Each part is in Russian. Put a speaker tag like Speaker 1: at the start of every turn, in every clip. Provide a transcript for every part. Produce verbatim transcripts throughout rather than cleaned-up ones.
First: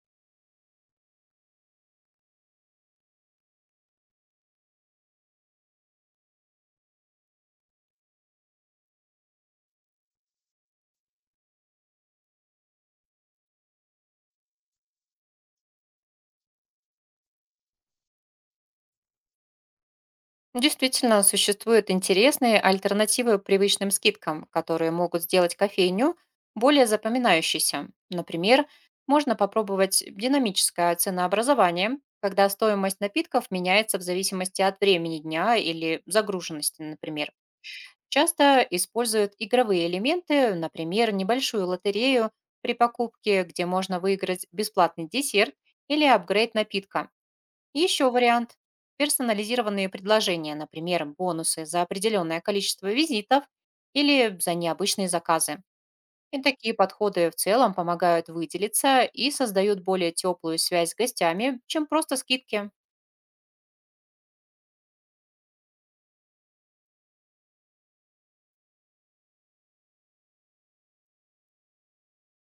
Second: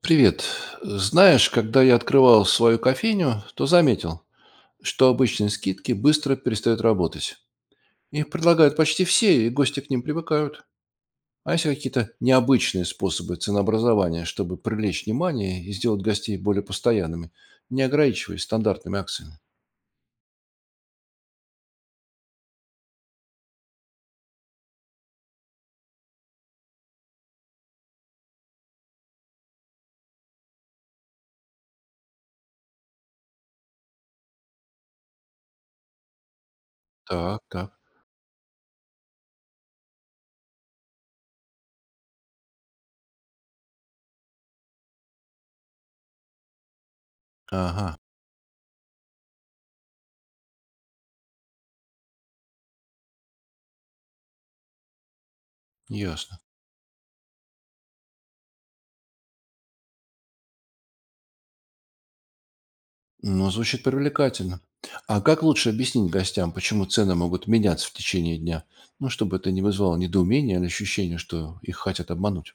Speaker 1: Привет. Знаешь, когда я открывал свою кофейню, то заметил, что обычные скидки быстро перестают работать. Их предлагают почти все, и гости к ним привыкают. А есть какие-то необычные способы ценообразования, чтобы привлечь внимание и сделать гостей более постоянными, не ограничиваясь стандартными акциями?
Speaker 2: Действительно, существуют интересные альтернативы привычным скидкам, которые могут сделать кофейню более запоминающейся. Например, можно попробовать динамическое ценообразование, когда стоимость напитков меняется в зависимости от времени дня или загруженности, например.
Speaker 1: Так, так.
Speaker 2: Часто используют игровые элементы, например, небольшую лотерею при покупке, где можно выиграть бесплатный десерт или апгрейд напитка
Speaker 1: Ага,
Speaker 2: еще вариант– персонализированные предложения, например, бонусы за определенное количество визитов или за необычные заказы.
Speaker 1: ясно.
Speaker 2: И такие подходы в целом помогают выделиться и создают более теплую связь с гостями, чем просто скидки.
Speaker 1: Ну, звучит привлекательно. А как лучше объяснить гостям, почему цены могут меняться в течение дня? Ну, чтобы это не вызвало недоумения или ощущения, что их хотят обмануть.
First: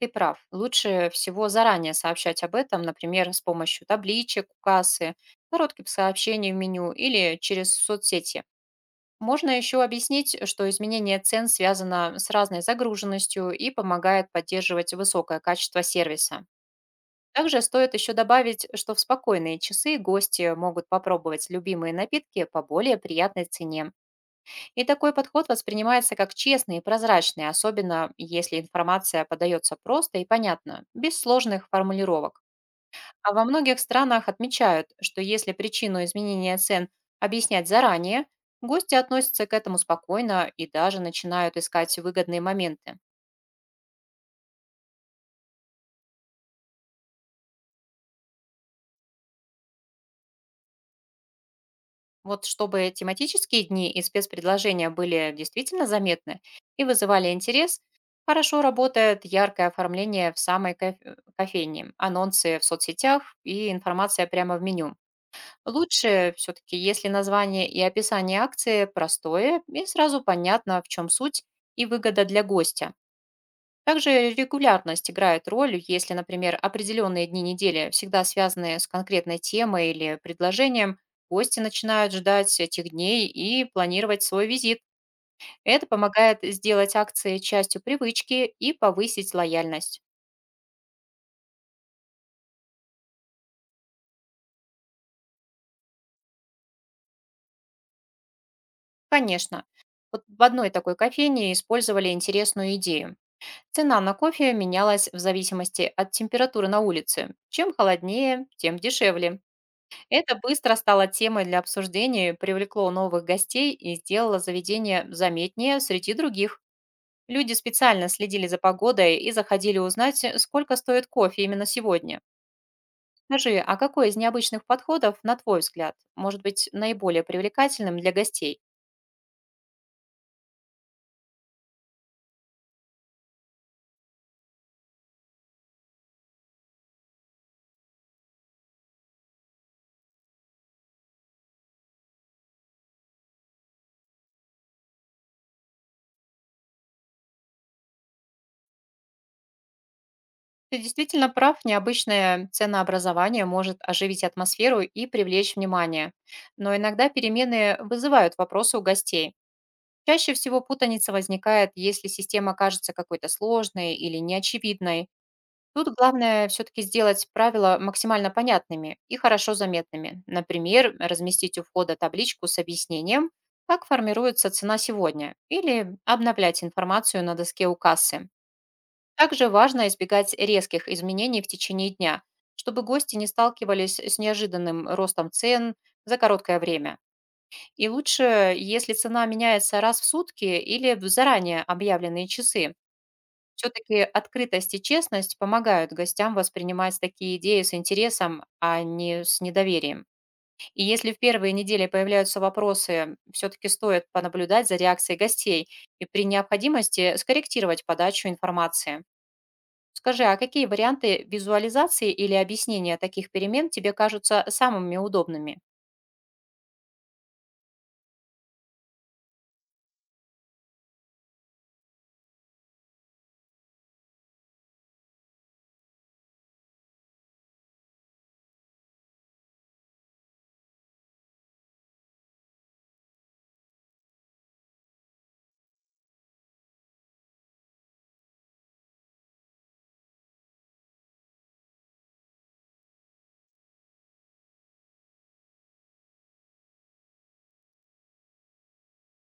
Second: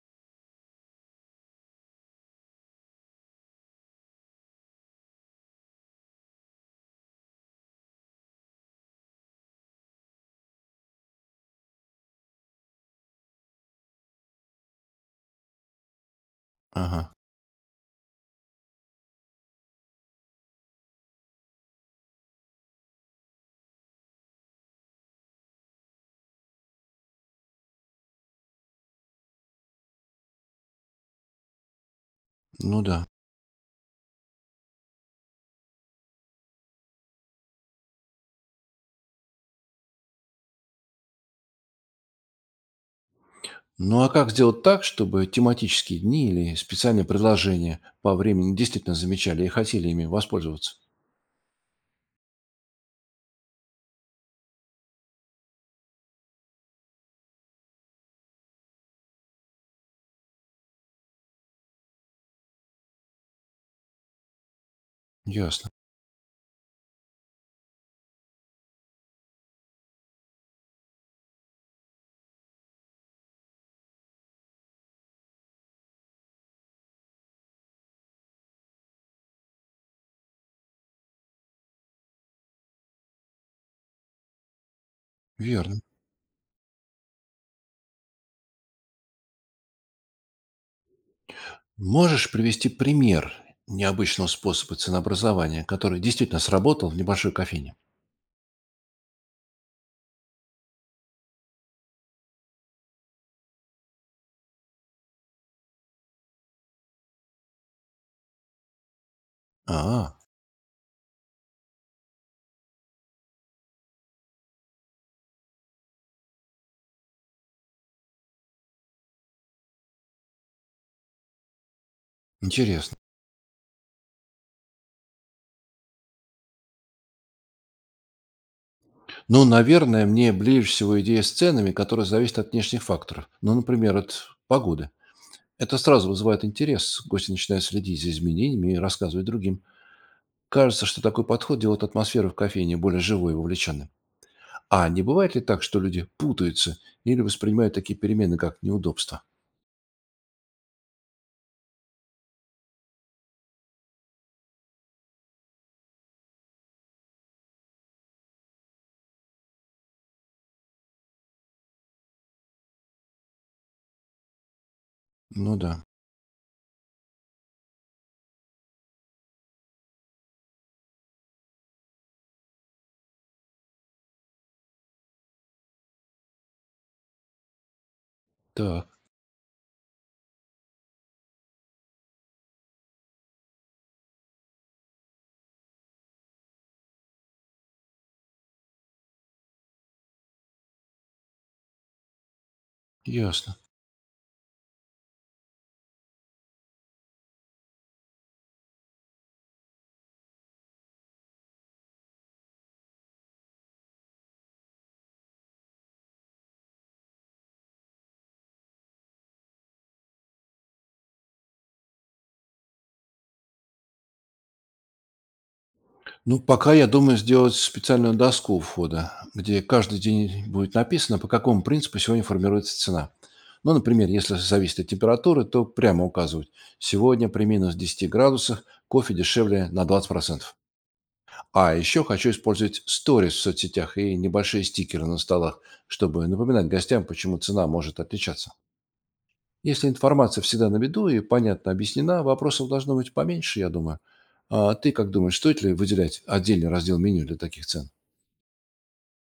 Speaker 2: Ты прав, лучше всего заранее сообщать об этом, например, с помощью табличек у кассы, коротких сообщений в меню или через соцсети. Можно еще объяснить, что изменение цен связано с разной загруженностью и помогает поддерживать высокое качество сервиса.
Speaker 1: Ага,
Speaker 2: Также стоит еще добавить, что в спокойные часы гости могут попробовать любимые напитки по более приятной цене. И такой подход воспринимается как честный и прозрачный, особенно если информация подается просто и понятно, без сложных формулировок.
Speaker 1: ну да.
Speaker 2: А во многих странах отмечают, что если причину изменения цен объяснять заранее, гости относятся к этому спокойно и даже начинают искать выгодные моменты.
Speaker 1: Ну, а как сделать так, чтобы тематические дни или специальные предложения по времени действительно замечали и хотели ими воспользоваться?
Speaker 2: Вот чтобы тематические дни и спецпредложения были действительно заметны и вызывали интерес, хорошо работает яркое оформление в самой коф- кофейне, анонсы в соцсетях и информация прямо в меню.
Speaker 1: Ясно.
Speaker 2: Лучше все-таки, если название и описание акции простое и сразу понятно, в чем суть и выгода для гостя. Также регулярность играет роль, если, например, определенные дни недели всегда связаны с конкретной темой или предложением, гости начинают ждать этих дней и планировать свой визит.
Speaker 1: Верно.
Speaker 2: Это помогает сделать акции частью привычки и повысить лояльность.
Speaker 1: Можешь привести пример необычного способа ценообразования, который действительно сработал в небольшой кофейне?
Speaker 2: Конечно, вот в одной такой кофейне использовали интересную идею. Цена на кофе менялась в зависимости от температуры на улице. Чем холоднее, тем дешевле.
Speaker 1: А,
Speaker 2: Это быстро стало темой для обсуждения, привлекло новых гостей и сделало заведение заметнее среди других. Люди специально следили за погодой и заходили узнать, э, сколько стоит кофе именно сегодня.
Speaker 1: интересно.
Speaker 2: Скажи, а какой из необычных подходов, на твой взгляд, может быть наиболее привлекательным для гостей?
Speaker 1: Ну, наверное, мне ближе всего идея с ценами, которые зависят от внешних факторов. Ну, например, от погоды. Это сразу вызывает интерес. Гости начинают следить за изменениями и рассказывать другим. Кажется, что такой подход делает атмосферу в кофейне более живой и вовлеченной. А не бывает ли так, что люди путаются или воспринимают такие перемены как неудобство?
Speaker 2: Ты действительно прав, необычное ценообразование может оживить атмосферу и привлечь внимание. Но иногда перемены вызывают вопросы у гостей. Чаще всего путаница возникает, если система кажется какой-то сложной или неочевидной.
Speaker 1: Ну да.
Speaker 2: Тут главное все-таки сделать правила максимально понятными и хорошо заметными. Например, разместить у входа табличку с объяснением, как формируется цена сегодня, или обновлять информацию на доске у кассы.
Speaker 1: Так,
Speaker 2: Также важно избегать резких изменений в течение дня, чтобы гости не сталкивались с неожиданным ростом цен за короткое время. И лучше, если цена меняется раз в сутки или в заранее объявленные часы.
Speaker 1: ясно.
Speaker 2: Все-таки открытость и честность помогают гостям воспринимать такие идеи с интересом, а не с недоверием. И если в первые недели появляются вопросы, все-таки стоит понаблюдать за реакцией гостей и при необходимости скорректировать подачу информации. Скажи, а какие варианты визуализации или объяснения таких перемен тебе кажутся самыми удобными?
Speaker 1: Ну, пока я думаю сделать специальную доску у входа, где каждый день будет написано, по какому принципу сегодня формируется цена. Ну, например, если зависит от температуры, то прямо указывать. Сегодня при минус десяти градусах кофе дешевле на двадцать процентов. А еще хочу использовать сторис в соцсетях и небольшие стикеры на столах, чтобы напоминать гостям, почему цена может отличаться. Если информация всегда на виду и понятно объяснена, вопросов должно быть поменьше, я думаю. А ты как думаешь, стоит ли выделять отдельный раздел меню для таких цен?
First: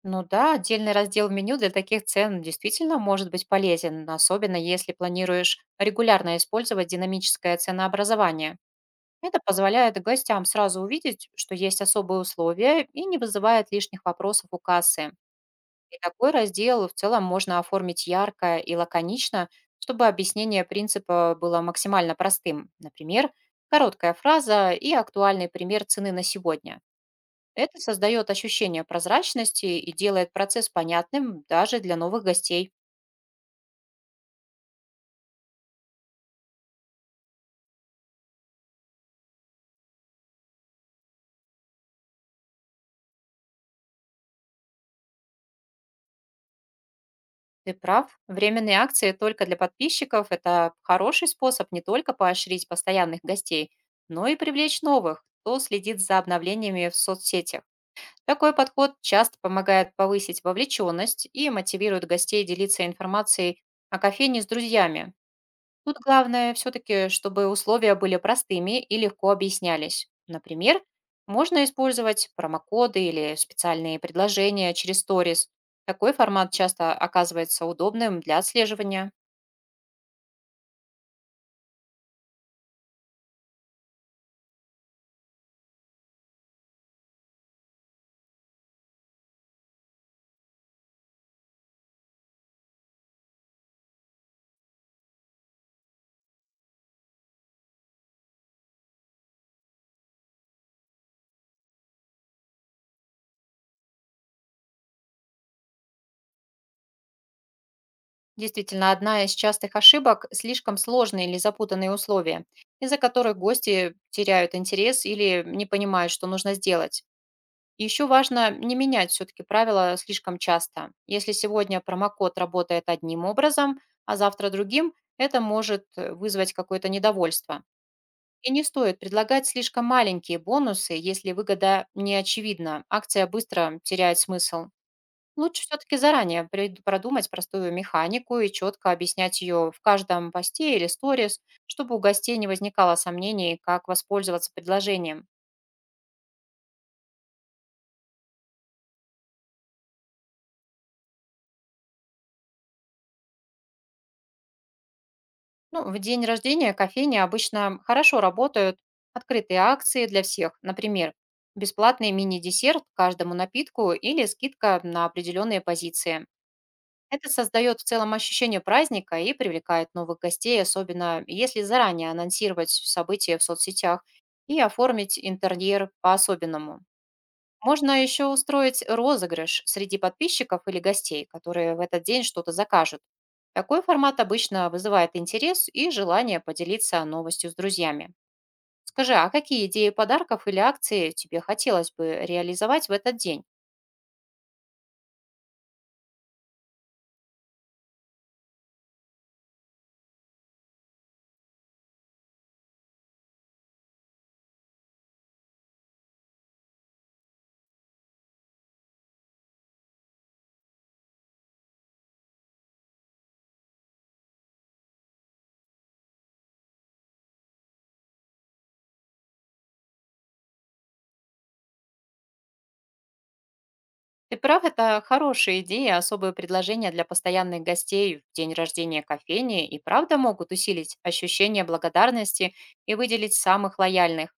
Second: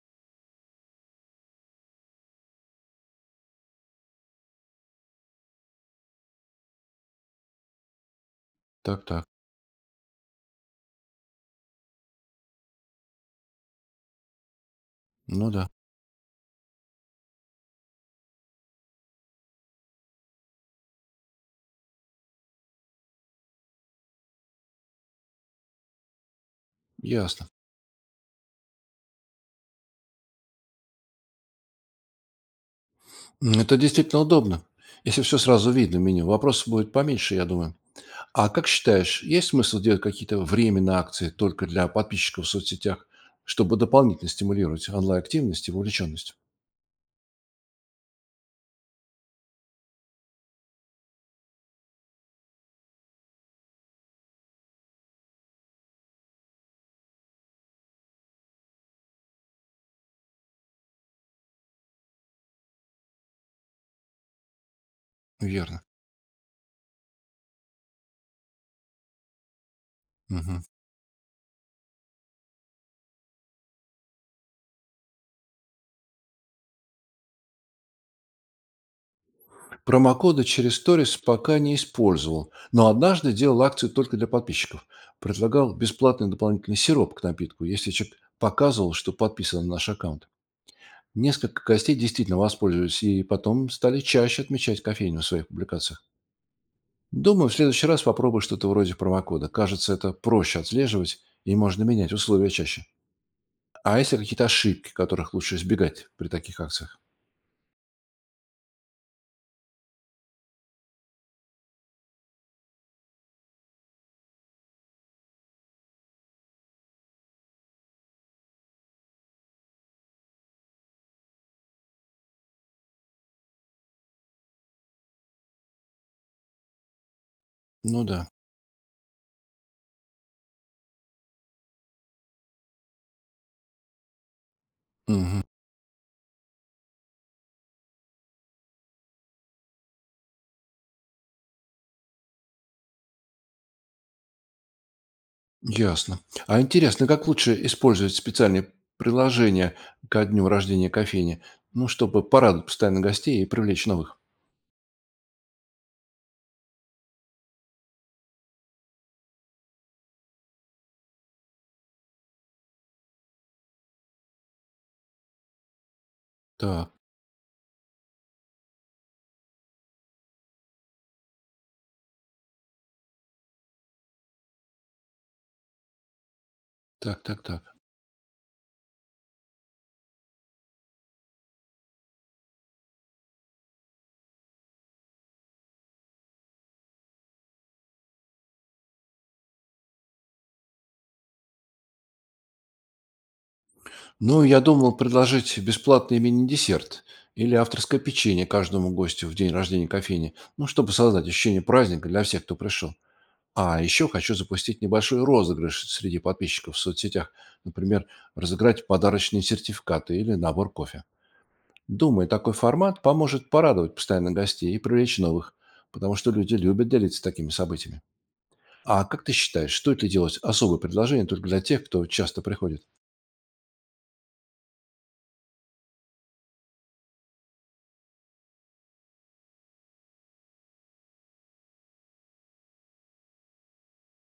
Speaker 2: Ну да, отдельный раздел в меню для таких цен действительно может быть полезен, особенно если планируешь регулярно использовать динамическое ценообразование.
Speaker 1: Так, так.
Speaker 2: Это позволяет гостям сразу увидеть, что есть особые условия и не вызывает лишних вопросов у кассы.
Speaker 1: Ну да,
Speaker 2: И такой раздел в целом можно оформить ярко и лаконично, чтобы объяснение принципа было максимально простым. Например, короткая фраза и актуальный пример цены на сегодня.
Speaker 1: ясно.
Speaker 2: Это создает ощущение прозрачности и делает процесс понятным даже для новых гостей.
Speaker 1: М, это действительно удобно. Если все сразу видно в меню, вопросов будет поменьше, я думаю. А как считаешь, есть смысл делать какие-то временные акции только для подписчиков в соцсетях, чтобы дополнительно стимулировать онлайн-активность и вовлеченность?
Speaker 2: Ты прав, временные акции только для подписчиков– это хороший способ не только поощрить постоянных гостей, но и привлечь новых, кто следит за обновлениями в соцсетях. Такой подход часто помогает повысить вовлеченность и мотивирует гостей делиться информацией о кофейне с друзьями.
Speaker 1: Верно.
Speaker 2: Тут главное все-таки, чтобы условия были простыми и легко объяснялись.
Speaker 1: Мгм.
Speaker 2: Например, можно использовать промокоды или специальные предложения через сторис. Такой формат часто оказывается удобным для отслеживания.
Speaker 1: Промокода через сторис пока не использовал, но однажды делал акцию только для подписчиков. Предлагал бесплатный дополнительный сироп к напитку, если человек показывал, что подписан на наш аккаунт. Несколько гостей действительно воспользовались и потом стали чаще отмечать кофейню в своих публикациях. Думаю, в следующий раз попробую что-то вроде промокода. Кажется, это проще отслеживать и можно менять условия чаще. А если какие-то ошибки, которых лучше избегать при таких акциях?
Speaker 2: Действительно, одна из частых ошибок– слишком сложные или запутанные условия, из-за которых гости теряют интерес или не понимают, что нужно сделать. И еще важно не менять все-таки правила слишком часто. Если сегодня промокод работает одним образом, а завтра другим, это может э, вызвать какое-то недовольство.
Speaker 1: Ну да.
Speaker 2: И не стоит предлагать слишком маленькие бонусы, если выгода не очевидна. Акция быстро теряет смысл.
Speaker 1: Мгм.
Speaker 2: Лучше все-таки заранее пред- продумать простую механику и четко объяснять ее в каждом посте или сторис, чтобы у гостей не возникало сомнений, как воспользоваться предложением.
Speaker 1: Ясно. А интересно, как лучше использовать специальные приложения ко дню рождения кофейни? Ну, чтобы порадовать постоянно гостей и привлечь новых.
Speaker 2: Ну, в день рождения кофейни обычно хорошо работают открытые акции для всех, например, бесплатный мини-десерт к каждому напитку или скидка на определенные позиции.
Speaker 1: Так,
Speaker 2: Это создает в целом ощущение праздника и привлекает новых гостей, особенно если заранее анонсировать события в соцсетях и оформить интерьер по-особенному.
Speaker 1: так, так, так.
Speaker 2: Можно еще устроить розыгрыш среди подписчиков или гостей, которые в этот день что-то закажут. Такой формат обычно вызывает интерес и желание поделиться новостью с друзьями. Скажи, а какие идеи подарков или акции тебе хотелось бы реализовать в этот день?
Speaker 1: Ну, я думал предложить бесплатный мини-десерт или авторское печенье каждому гостю в день рождения кофейни, ну, чтобы создать ощущение праздника для всех, кто пришел. А еще хочу запустить небольшой розыгрыш среди подписчиков в соцсетях. Например, разыграть подарочные сертификаты или набор кофе. Думаю, такой формат поможет порадовать постоянных гостей и привлечь новых, потому что люди любят делиться такими событиями. А как ты считаешь, стоит ли делать особое предложение только для тех, кто часто приходит?
Speaker 2: Ты прав, это хорошие идеи, особые предложения для постоянных гостей в день рождения кофейни и правда могут усилить ощущение благодарности и выделить самых лояльных.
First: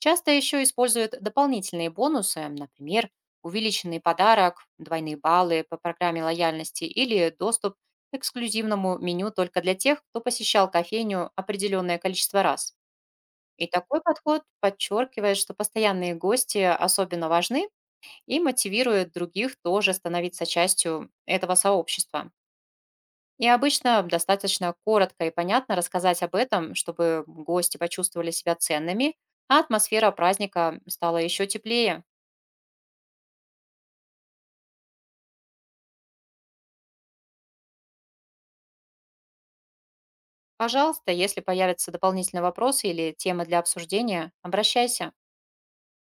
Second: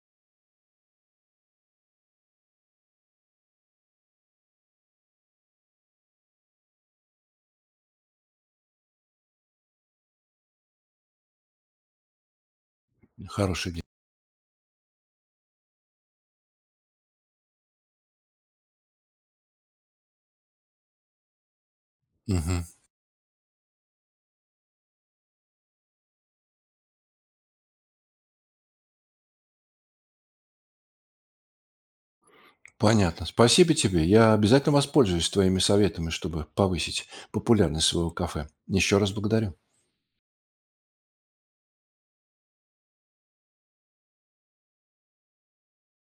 Speaker 2: Часто еще используют дополнительные бонусы, например, увеличенный подарок, двойные баллы по программе лояльности или доступ к эксклюзивному меню только для тех, кто посещал кофейню определенное количество раз. И
Speaker 1: Хорошая идея.
Speaker 2: такой подход подчеркивает, что постоянные гости особенно важны и мотивирует других тоже становиться частью этого сообщества.
Speaker 1: Мгм.
Speaker 2: И обычно достаточно коротко и понятно рассказать об этом, чтобы гости почувствовали себя ценными, а атмосфера праздника стала еще теплее.
Speaker 1: Понятно. Спасибо тебе. Я обязательно воспользуюсь твоими советами, чтобы повысить популярность своего кафе. Еще раз благодарю.
Speaker 2: Пожалуйста, если появятся дополнительные вопросы или темы для обсуждения, обращайся.